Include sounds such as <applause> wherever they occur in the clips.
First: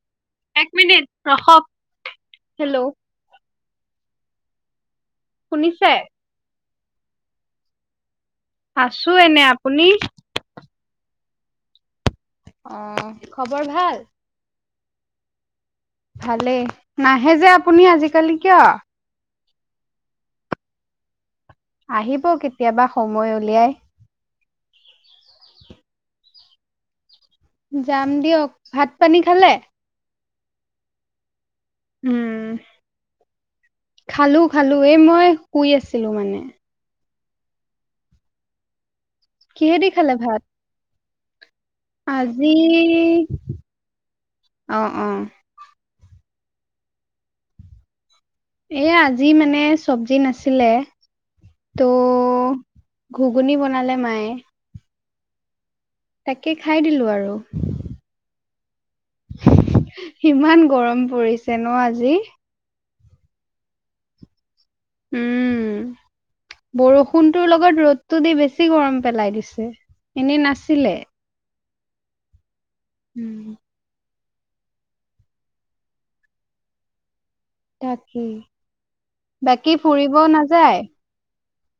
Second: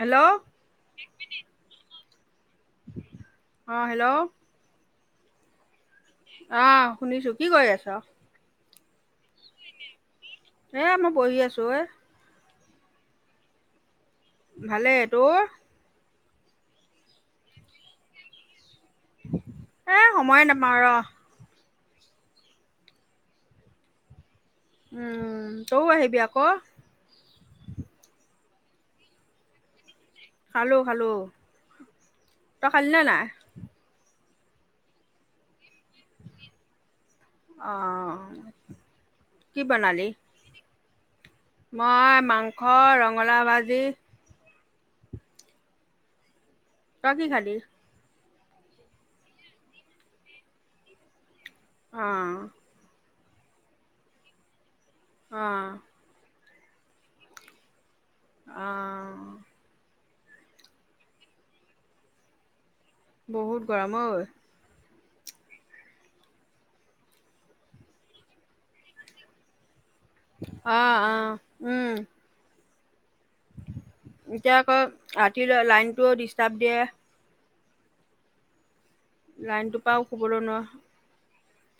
Hello এক minute ৰখক, hello. অঁ হেল্ল' শুনিছে। অ' শুনিছো কি কৰি আছ। আছো এনে আপুনি। এ মই বহি আছো এ। অ' খবৰ ভাল। ভালে তোৰ। ভালেই, নাহে যে আপুনি আজিকালি কিয়। এ সময়ে নাপাওঁ ৰ। আহিব কেতিয়াবা সময় উলিয়াই। উম, তৌ আহিবি আকৌ। যাম দিয়ক, ভাত পানী খালে। খালো-খালো। উম, খালো। খালো, এই মই শুই আছিলোঁ মানে। অ'। কিহেদি খালে ভাত। মই আজি মাংস, ৰঙালাও ভাজি। অ'-অ'। তই কি খালি। এ আজি মানে চব্জি নাছিলে ত' অঁ ঘুগুনী বনালে মায়ে। অ'। তাকে খাই দিলোঁ আৰু। অ'। ইমান গৰম পৰিছে ন আজি। বহুত গৰম ঐ। উম। বৰষুণটোৰ লগত ৰ'দটো দি বেছি গৰম পেলাই দিছে। এনেই নাছিলে অ'- অ' উম। উম। এতিয়া আকৌ ৰাতি লাইনটোও ডিষ্টাৰ্ব দিয়ে। তাকেই বাকী লাইনটোৰ পৰাও ফুৰিব শুবলৈ নোৱাৰোঁ নাযায়।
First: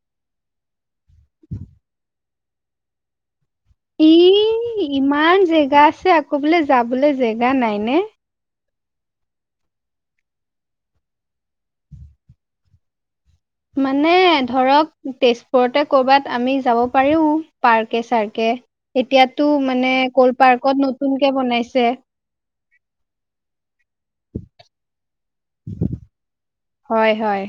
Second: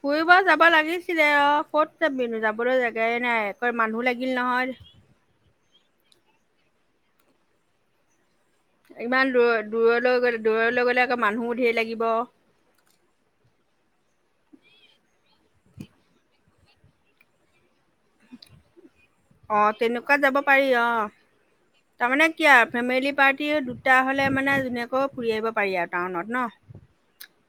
ফুৰিব যাব লাগিছিলে অ ক'ত যাবিনো যাবলৈ জেগায় নাই। মানুহ ই লাগিল নহয় ইমান জেগা আছে, আকৌ বোলে যাবলৈ জেগা নাই নে। ইমান দূৰ দূৰলৈ গ'লে দূৰলৈ গ'লে আকৌ মানুহো ধেৰ লাগিব। মানে ধৰক তেজপুৰতে কৰ'বাত আমি যাব পাৰিও পাৰ্কে চাৰ্কে। এতিয়াতো অ' মানে তেনেকুৱা যাব ক'ল পাৰি পাৰ্কত অ', নতুনকে বনাইছে তাৰমানে কি আৰু ফেমিলি পাৰ্টি তেতিয়াহ'লে মানে ধুনীয়াকৈ ফুৰি আহিব পাৰি আৰু টাউনত ন। হয়- হয়।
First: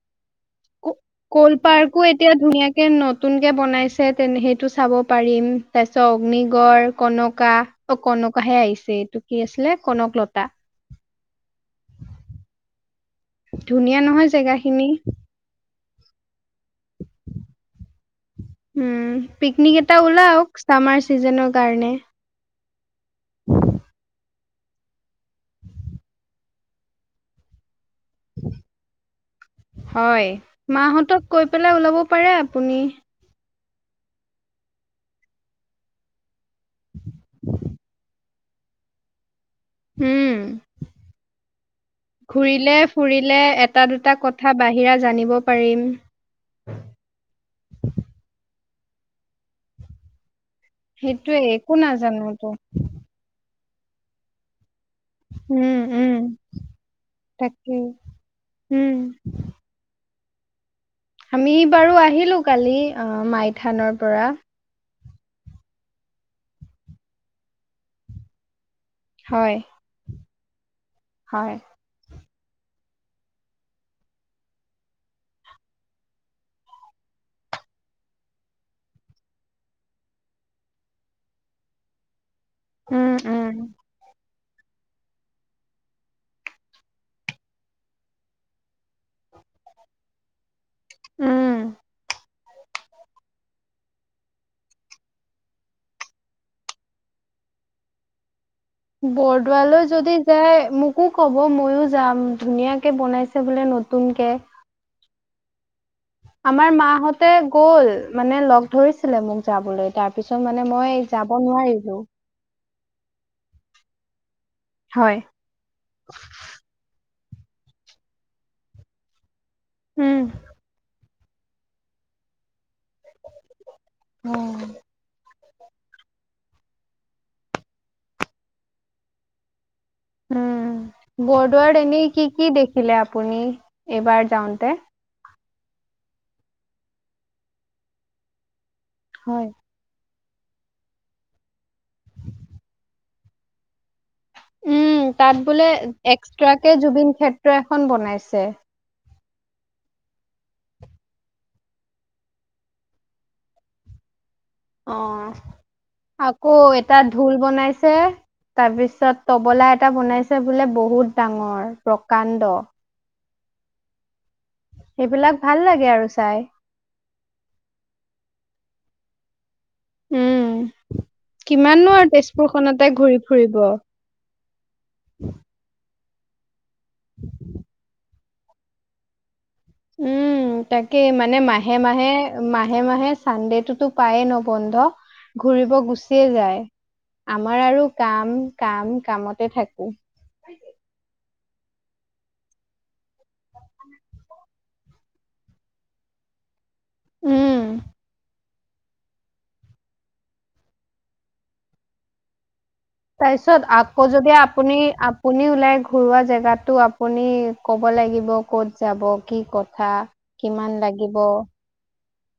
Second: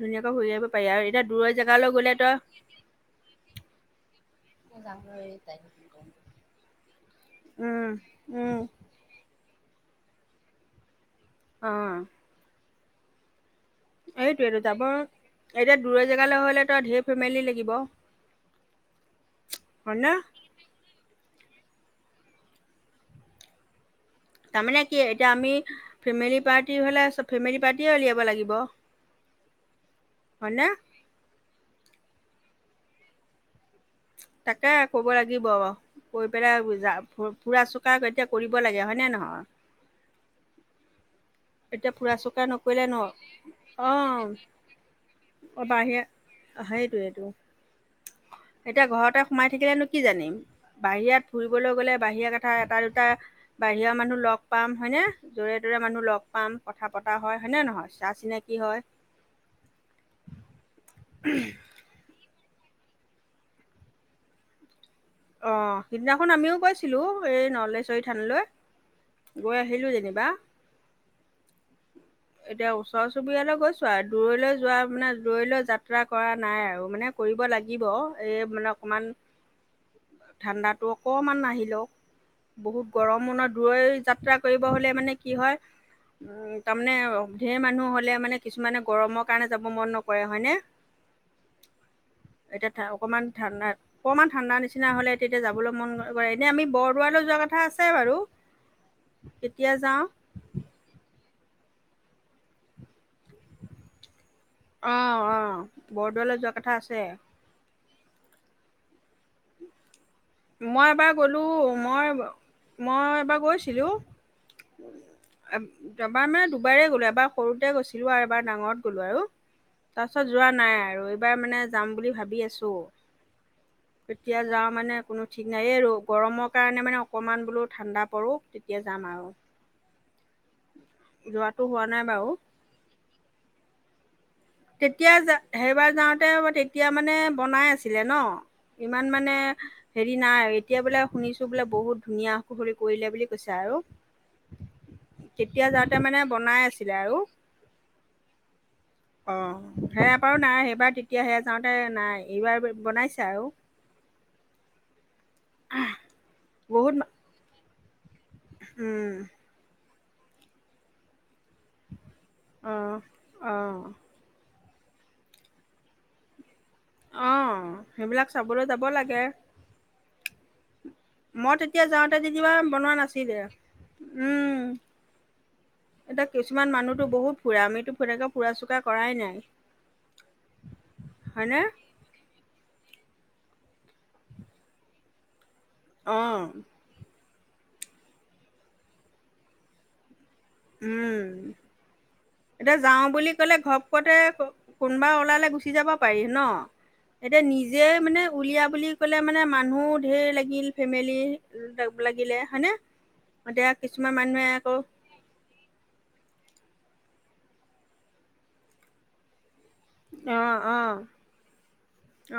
ধুনীয়াকৈ ঘূৰি আহিব পাৰি ক আৰু এতিয়া দূৰৰ ক'ল জেগালৈ পাৰ্কো গ'লে এতিয়া তই ধুনীয়াকে নতুন কে বনাইছে তে সেইটো চাব পা ৰিম, তাৰ পিছত অগ্নিগড় কনকা উম অ উম কনকাহে আহিছে এইটো কি আছি লে কনকলতা। অ'। ধুনীয়া নহয় জেগা এইটোৱেটো যাব খিনি এতিয়া দূৰ জেগালৈ হ'লে তই ধেৰ ফেমিলি লাগিব হয় উম, পিকনিক এটা ন ওলাওক চামাৰ চিজনত। কাৰণে। তাৰমানে কি, এতিয়া আমি ফেমিলি পাৰ্টি হ'লে, ফেমেলি পা হয়, হয়নে মাহঁতক কৈ পেলাই ওলাব পাৰে। আপুনি। তাকে ক'ব লাগিব, কৈ পেলাই যা-ফু-ফুৰা চোকা কৰিব লাগে হয়, নে নহয়? হম। এতিয়া ফুৰা চকা ঘূৰিলে, নকৰিলে ন ফুৰিলে এটা, দুটা কথা বাহিৰা জানিব পাৰিম। হেইটোইটো, এতিয়া ঘৰতে সোমাই থাকিলেনো কি জানিম? বাহিৰত সেইটোয়ে ফুৰিবলৈ একো গ'লে বাহিৰা নাজানোতো কথা এটা, দুটা বাহিৰৰ মানুহ লগ পাম। হয়নে? য'ৰে উম ত'ৰে মানুহ উম লগ পাম কথা পতা হয়, হয়নে তাকেই নহয়? চা চিনাকি হয়। উম আমি বাৰু আহিলোঁ কালি, অ', মাইথানৰ পৰা। অ' সিদিনাখন আমিওঁ গৈছিলো এই নলেশ্বৰী থানলৈ। হয় গৈ আহিলো যেনিবা। হয়। এতিয়া ওচৰ চুবুৰীয়ালৈ গৈছো আৰু দূৰলৈ যোৱা মানে দূৰলৈ যাত্ৰা কৰা নাই আৰু মানে। কৰিব লাগিব এই মানে অকণমান- ঠাণ্ডাতো অকমান আহি লওঁক। বহুত উম গৰমো উম নহয়? দূৰ যাত্ৰা কৰিব হ'লে মানে কি হয়, উ মানে ঢেৰ মানুহ হ'লে মানে কিছুমানে গৰমৰ কাৰণে যাব মন নকৰে হয়নে? উম। এতিয়া অকমান ঠাণ্ডা অকণমান ঠাণ্ডা নিচিনা হ'লে তেতিয়া যাবলৈ মন কৰে। এনে আমি বৰদোৱা লৈ যোৱা কথা আছে বাৰু। কেতিয়া বৰদোৱালৈ যাওঁ যদি যাই মোকো ক'ব, ম ইও যাম। ধুনীয়াকে বনাইছে বোলে নতুনকে অঁ অঁ বৰদোৱালৈ যোৱা কথা আমাৰ আছে মাহতে গ'ল, মানে লগ ধৰিছে ছিলে মোক যাবলৈ, তাৰ পিছত মানে মই এবাৰ যাব গ'লোঁ নোৱাৰিলো। মই মই এবাৰ গৈছিলোঁ, হয় এবাৰ মানে দুবাই গ'লো। এবাৰ সৰুতে গৈছিলো আৰু এবাৰ ডাঙৰত গ'লো আৰু তাৰ উম পাছত যোৱা নাই আৰু। বাৰ মানে যাম বুলি ভাবি আছো, কেতিয়া যাওঁ মানে ঠিক নাই এই ৰ, গৰমৰ কাৰণে মানে অকণমান বোলো ঠাণ্ডা পৰোঁ তেতিয়া যাম আৰু। উম যোৱাটো বৰদোৱাত হোৱা নাই এনেই বাৰু কি কি দেখিলে আপুনি এইবাৰ? যাওঁতে তেতিয়া সেইবাৰ যাওঁতে তেতিয়া মানে বনাই আছিলে ন? ইমান মানে হয় হেৰি দি নাই এতিয়া বোলে শুনিছো বোলে বহুত ধুনীয়া খুহৰি কৰিলে বুলি কৈছে আৰু। উম তাত বোলে তেতিয়া যাওঁতে মানে বনাই এক্সট্ৰাকে আছিলে জুবিন আৰু ক্ষেত্ৰ এখন বনাইছে। অ' সেয়া বাৰু নাই, সেইবাৰ তেতিয়া সেয়া যাওঁতে নাই এইবাৰ বনাইছে আৰু। অ', আকৌ বহুত মা- এটাত ঢোল বনাইছে। উম, তাৰপিছত তবলা এটা বনাইছে বোলে বহুত ডাঙৰ, প্ৰকাণ্ড। অ', অ'। সেইবিলাক ভাল লাগে আৰু চাই। অ', সেইবিলাক চাবলৈ যাব লাগে। উম মই তেতিয়া কিমাননো আৰু যাওঁতে যেনিবা তেজপুৰখনতে বনোৱা ঘূৰি নাছিলে, ফুৰিব উম। এতিয়া কিছুমান মানুহতো বহুত ফুৰে, আমিতো সেনেকে ফুৰা চোকা কৰাই নাই। উম, তাকে মানে হয়নে? মাহে, মাহে, মাহে, মাহে চানডেটোতো পায়ে ন! বন্ধ ঘূৰিব গুচিয়ে অ', যায়। আমাৰ আৰু কাম, কাম, কামতে থাকোঁ। উম, এতিয়া যাও বুলি কলে ঘপতে কোনোবা ওলালে গুচি যাব পাৰি ন। এতিয়া উম নিজে মানে উলিয়াব বুলি ক'লে মানে মানুহো ধঢেৰ লাগিল ফেমেলি লাগিলে হয়নে। তাৰ পিছত এতিয়া আকৌ কিছুমান যদি মানুহে আকৌ আপুনি - আপুনি ওলাই গ ঘৰুৱা জেগাতো আপুনি ক'ব লাগিব ক'ত যাব কি ক'ত। কথা কিমান লাগিব।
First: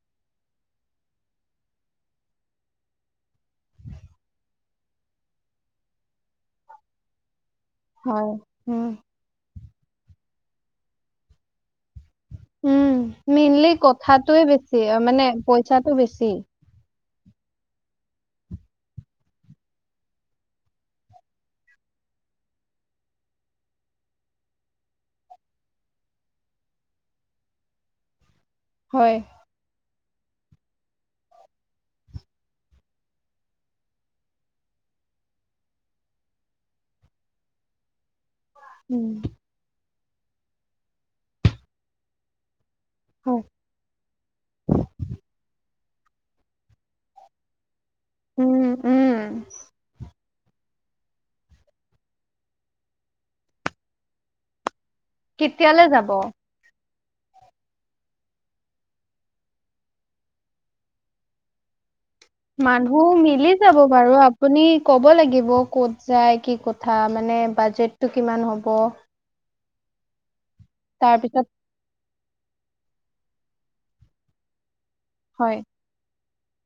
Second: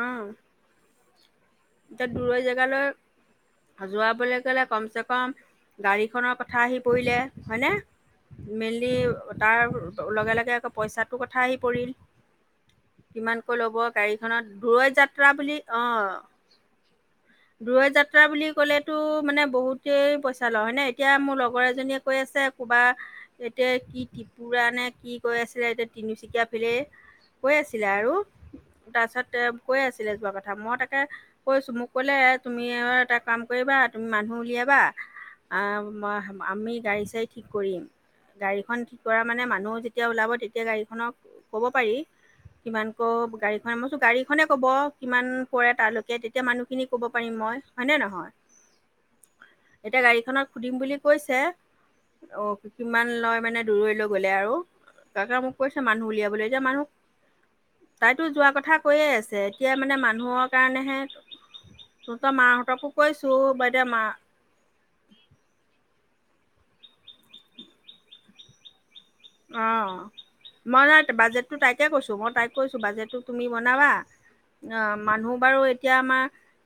অহ ', এতিয়া দূৰৈ জেগালৈ যোৱাবলৈ গ'লে কমচে কম গাড়ীখনৰ কথা আহি পৰিলে। হয়, হয়নে উম, মেইনলি তাৰ লগে - লগে আকৌ পইচাটোৰ কথা আহি পৰিল। উম, কিমানকৈ মেইনলি ল'ব কথাটোৱে গাড়ীখনত বেছি অ, দূৰৈ মানে যাত্ৰা বুলি অ, পইচাটো বেছি। <inaudible> দূৰ যাত্ৰা বুলি ক'লেতো মানে বহুতেই পইচা লয় হয় ন এতিয়া মোৰ লগৰ এজনীয়ে কৈ আছে। ক'ৰবা এতিয়া কি ত্ৰিপুৰা নে কি কৈ আছিলে এতিয়া তিনিচুকীয়া ফিলেই কৈ আছিলে আৰু হয়, তাৰপিছত কৈ আছিলে যোৱা কথা মই তাকে কৈছো মোক কলে তুমি আৰু এটা কাম কৰিবা তুমি মানুহ উলিয়াবা। আহ, আমি গাড়ী চাৰী ঠিক কৰিম। গাড়ীখন ঠিক উম, কৰা মানে মানুহ যেতিয়া ওলাব তেতিয়া গাড়ীখনক ক'ব পাৰি। কিমান কৌ হয়, গাড়ী খ মই চো গাড়ীখনে কব কিমান পৰে তালৈকেয়া এতিয়া মানুহখিনিক কব পাৰিম মই হয়নে নহয় উম, উম, এতিয়া গাড়ীখনত সুধিম বুলি কৈছে অ, কিমান লয় মানে দূৰলৈ গ'লে আৰু। কাকে মোক কৈছে কেতিয়ালে মানুহ যাব? উলিয়াবলৈ যে মানুহক তাইতো যোৱা কথা কৈয়ে আছে এতিয়া মানে মানুহৰ কাৰণেহে। তহঁতৰ মাহঁতকো মানুহ কৈছো মিলি বা যাব এতিয়া মা বাৰু আপুনি ক'ব লাগিব কত। যাই কি কথা মানে বাজেটটো কিমান হ'ব। অ, মই নাই তাৰপিছত বাজেটটো তাইকে কৈছো মই। তাই কৈছো বাজেটটো তুমি বনাবা অ, মানুহ হয়, বাৰু এতিয়া আমাৰ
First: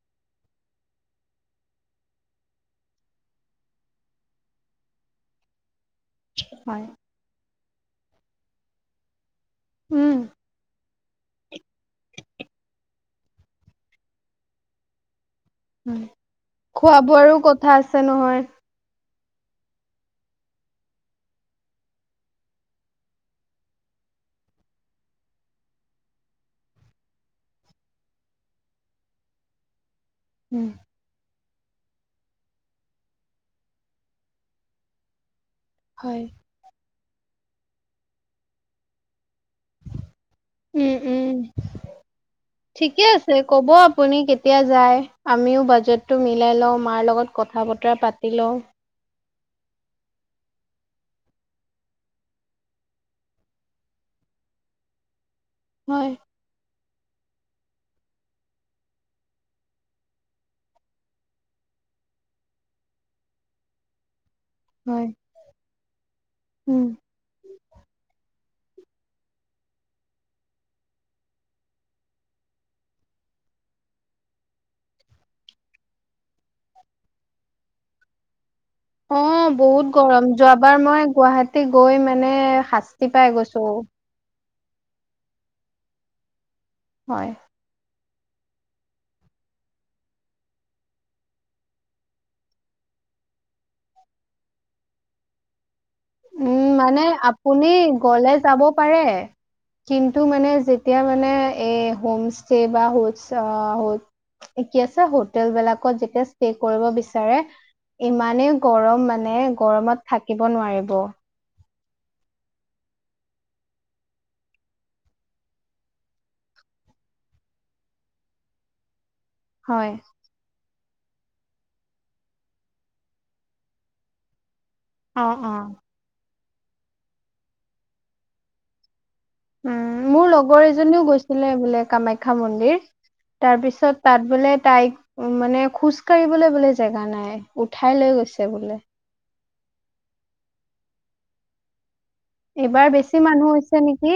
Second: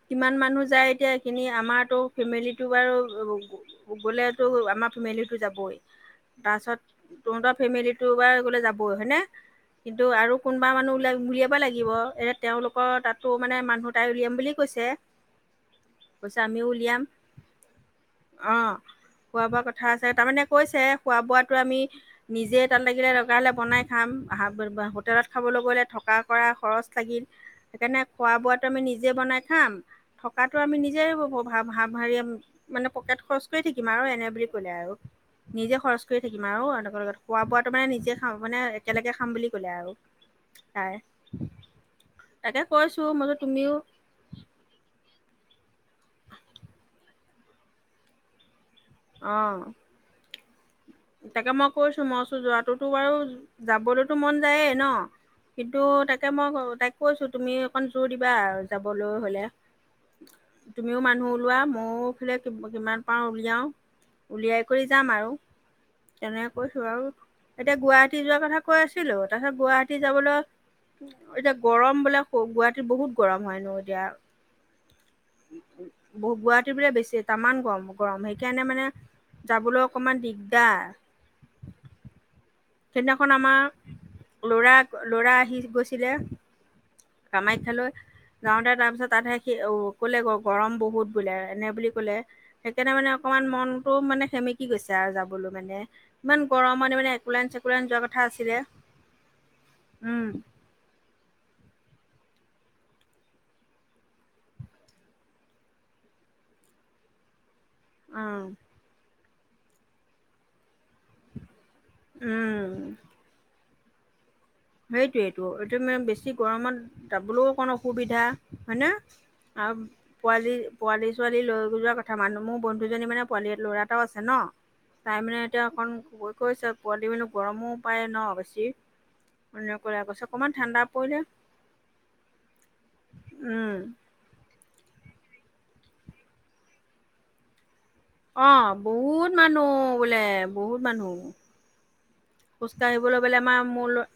কিমান মানুহ যায় এতিয়া সখিনি আমাৰতো ফেমিলিটো বাৰু গ'লেতো আমাৰ ফেমিলিটো যাবই হয়, তাৰপাছত তহতৰ ফেমিলিটো গ'লে যাবই হয়নে। কিন্তু উম, আৰু কোনোবা মানুহ ওলাই উলিয়াব লাগিব এ তেওলোকৰ তাতো মানে মানুহ তাই উলিয়াম বুলি কৈছে। কৈছে আমিও খোৱা উলিয়াম বোৱাৰো কথা আছে নহয়। অঁ খোৱা বোৱা কথা আছে তাৰমানে কৈছে খোৱা বোৱাটো আমি নিজেই তাত লাগিলে লগা হ'লে বনাই খাম হোটেলত খাবলৈ গ' হ'লে থকা কৰা খৰচ লাগিল সেইকাৰণে খোৱা বোৱাটো আমি নিজে বনাই খাম থকাতটো উম। আমি নিজে ভ হ ভাৰি মানে পকেট খৰচ কৰি থাকিম আৰু এনে বুলি কলে আৰু। নিজে খৰচ কৰি হয়। থাকিম আৰু তনেৰ লগত খোৱা বোৱাতো মানে নিজে খাম মানে একেলগে খাম বুলি কলে আৰু উম, তাই। উম, তাকে ঠিকে কৈছোঁ মই আছে বোলো কব তুমিও আপুনি কেতিয়া যায় আমিও বাজেট টো মিলাই লও মাৰ লগত কথা বতৰা পাতি লও। অ', তাকে মই কৈছো মই ওচো যোৱাটোতো বাৰু যাবলৈতো মন যায়েই ন। কিন্তু হয়। তাকে মই তাইক কৈছো তুমি অকণ জোৰ দিবা যাবলৈ হলে। তুমিও মানুহ ওলোৱাা মইোফালে কিমান পাও উলিয়াও। উলিয়াই কৰি যাম হয়, আৰু তেনেকে কৈছো উম। আৰু এতিয়া গুৱাহাটী যোৱাৰ কথা কৈ আছিলো তাৰ পিছত গুৱাহাটী যাবলৈ এতিয়া গৰম বোলে গুৱাহাটীত বহুত গৰম হয় নো এতিয়া বহুত গুৱাহাটী বোলে বেছি তাৰামান গৰম গৰম সেই সেইকাৰণে মানে যাবলৈ অকণমান দিগ এবাৰ মই গুৱাহাটী গৈ মানে শাস্তি পাই সেইদিনাখন গৈছো। আমাৰ ল'ৰা-ল'ৰা আহি গৈছিলে। হয়। কামাখ্যালৈ যাওঁতে তাৰ পিছত তাতহে সি কলে গৰম বহুত বোলে এনে বুলি কলে, সেইকাৰণে মানে অক ইমান মনটো মানে সেমেকি গৈছে আৰু যাবলৈ মানে। ইমান উম গৰমত মানে একোলেন আপুনি চেকুলেন যোৱা কথা গলে আছিলে যাব পাৰে। কিন্তু উম মানে যেতিয়া মানে এ হোম ষ্টে বা হ কি আছে হোটেল বিলাকত যেতিয়া ষ্টে কৰিব বিচাৰে উম ইমানেই গৰম মানে গৰমত থাকিব নোৱাৰি উম। সেইটোয়েইটো এইটো মানে বেছি গৰমত যাবলৈও অকণ অসুবিধা, হয়নে? আ হয়। পোৱালি পোৱালি-ছোৱালী লৈ গ যোৱা কথা মানুহ মোৰ বন্ধুজনী মানে পোৱালী ল'ৰাটাও আছে ন। চাই অ মেলাই অ এতিয়া অকণ ক কৈছে পোৱালি মেলি গৰমো পায় ন বেছি। উম <inaudible> মোৰ লগৰ ঠাণ্ডা এজনীও পৰিলে গৈছিলে বোলে কামাখ্যা মন্দিৰ, তাৰ উম পিছত তাত বোলে তাইক উ মানে খোজ কাঢ়িবলৈ বোলে জেগা নাই উঠাই লৈ গৈছে অ' বোলে। বহুত মানুহ বোলে, বহুত মানুহ। খোজ এইবাৰ বেছি কাঢ়িবলৈ বলে মানুহ আমাৰ হৈছে মোৰ নেকি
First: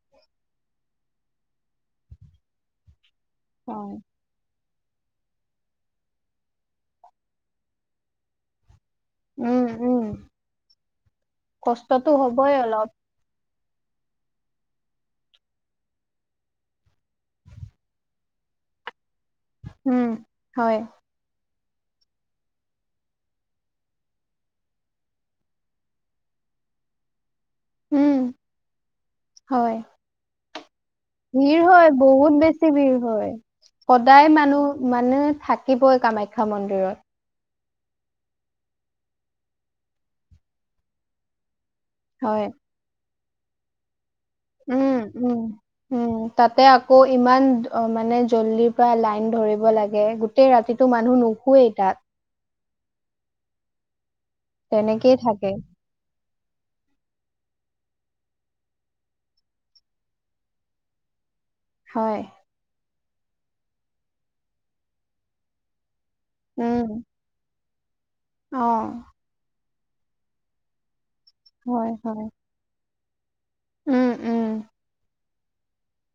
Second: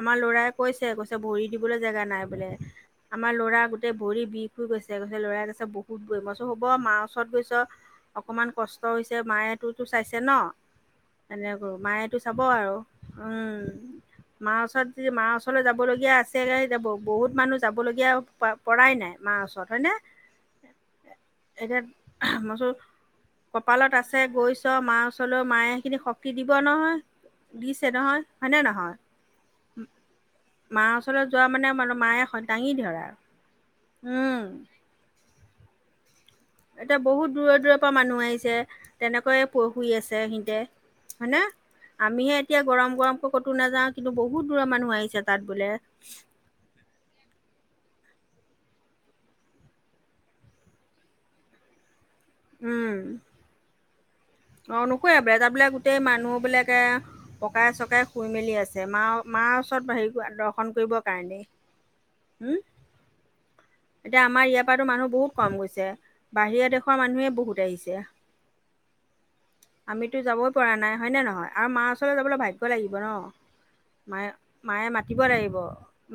আমাৰ ল'ৰাই কৈছে, কৈছে ভৰি দিবলৈ জেগা নাই বোলে, আমাৰ ল'ৰা গোটেই হয়। ভৰি বিষ গৈছে, গৈছে লৰাই গৈছে বহুত গৈ, মই কৈছো হ'ব মাৰ ওচৰত গৈছো, অকনমান কচ হৈছে মায়েতো উম ত উম চাইছে ন, এনেকৈ কষ্টতটো মায়েতো চাব হ'বই আৰু। অলপ উম। মাৰ ওচৰত যদি, মাৰ ওচৰলৈ যাব লগীয়া আছে <unintelligible> বহুত মানুহ যাব লগীয়া প পৰাই নাই মা ওছৰত হয়নে? উম হয় এতিয়া <unintelligible> কপালত আছে গৈছো মাৰ ওচৰলৈ, মায়ে সেইখিনি শক্তি দিব নহয়। দিছে উম নহয়, হয়নে নহয়? হয় মাৰ ওচৰলৈ যোৱা ভিৰ মানে হয় মায়ে বহুত দাঙি বেছি ভিৰ ধৰা। হয়। সদায় উম, মানুহ মানে থাকিবই কামা এতিয়া বহুত দূৰৰ-দূৰৰ পৰা মানুহ আহিছে, তেনেকৈয়ে প শুই আছে সিহঁতে, হয়নে? আমিহে হয় এতিয়া গৰম-গৰমকৈ ক'তো নাযাওঁ। কিন্তু বহুত দূৰৰ মানুহ উম, আহিছে উম, তাত বোলে। উম, তাতে আকৌ ইমান আ মানে জল্দিৰ পৰা লাইন ধৰিব লাগে, গোটেই ৰাতিটো মানুহ নুশুইয়ে তাত। উম। অ নুশুৱে তেনেকেই থাকে। <unintelligible> বোলে গোটেই মানুহ বোলোকে, ককাই-চকাই শুই মেলি আছে, মা মাৰ ওচৰত হেৰি দৰ্শন কৰিবৰ কাৰণে। হয়। এতিয়া আমাৰ ইয়াৰ পৰাতো মানুহ বহুত কম গৈছে, বাহিৰা উম, দেশৰ মানুহে বহুত আহিছ। অ। আমিতো যাবই পৰা নাই হয় নে নহয়, আৰু মাৰ হয়, ওচৰলৈ হয়। যাবলৈ ভাগ্য লাগিব ন। উম, উম, মায়ে-মায়ে মাতিব লাগিব,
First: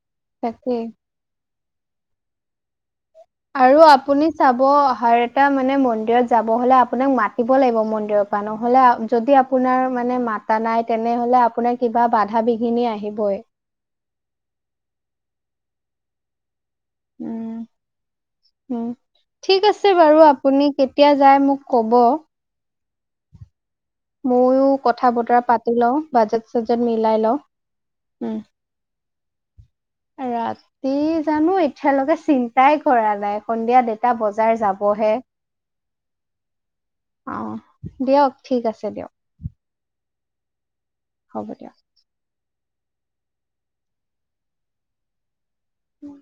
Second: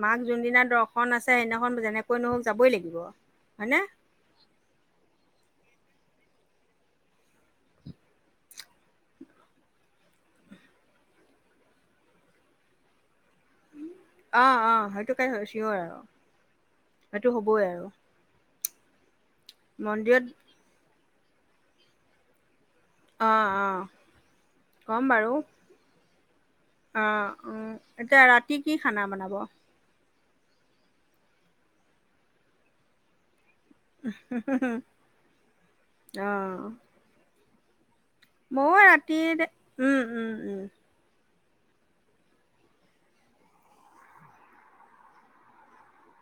মাক যোনদিনা তাকেই। দৰ্শন আছে সেইদিনা <unintelligible> যেনেকৈ নহওক যাবই লাগিব। হয়নে আৰু আপুনি চাব অহাৰ এটা মানে মন্দিৰ দিৰত যাব হ'লে আপোনাক মাতিব লাগিব মন্দিৰৰ পৰা, নহ'লে যদি আপোনাৰ মানে মাতা নাই তে তেনেহলে আপোনাৰ কিবা বাধা বিঘিনি আহিবই। অ, অ, সেইটো কাই চিঞৰে আৰু। সেইটো উম, হ'বই আৰু উম, ঠিক আছে বাৰু মন্দিৰত আপুনি কেত তিয়া যাই মোক ক'ব। অ, অ। ময়ো কম কথা বাৰু বতৰা পাতি লওঁ বাজেট চাজেট মিলাই লওঁ আহ উ এতিয়া উম। ৰাতি কি খান ব বনাব ৰাতি জানো এতিয়ালৈকে চিন্তাই কৰা নাই সন্ধিয়া দেটা বজাৰ যাবহে অ দিয়ক ঠিক আছে দিয়ক <unintelligible> ৰে উম উম উম হ'ব দিয়া উম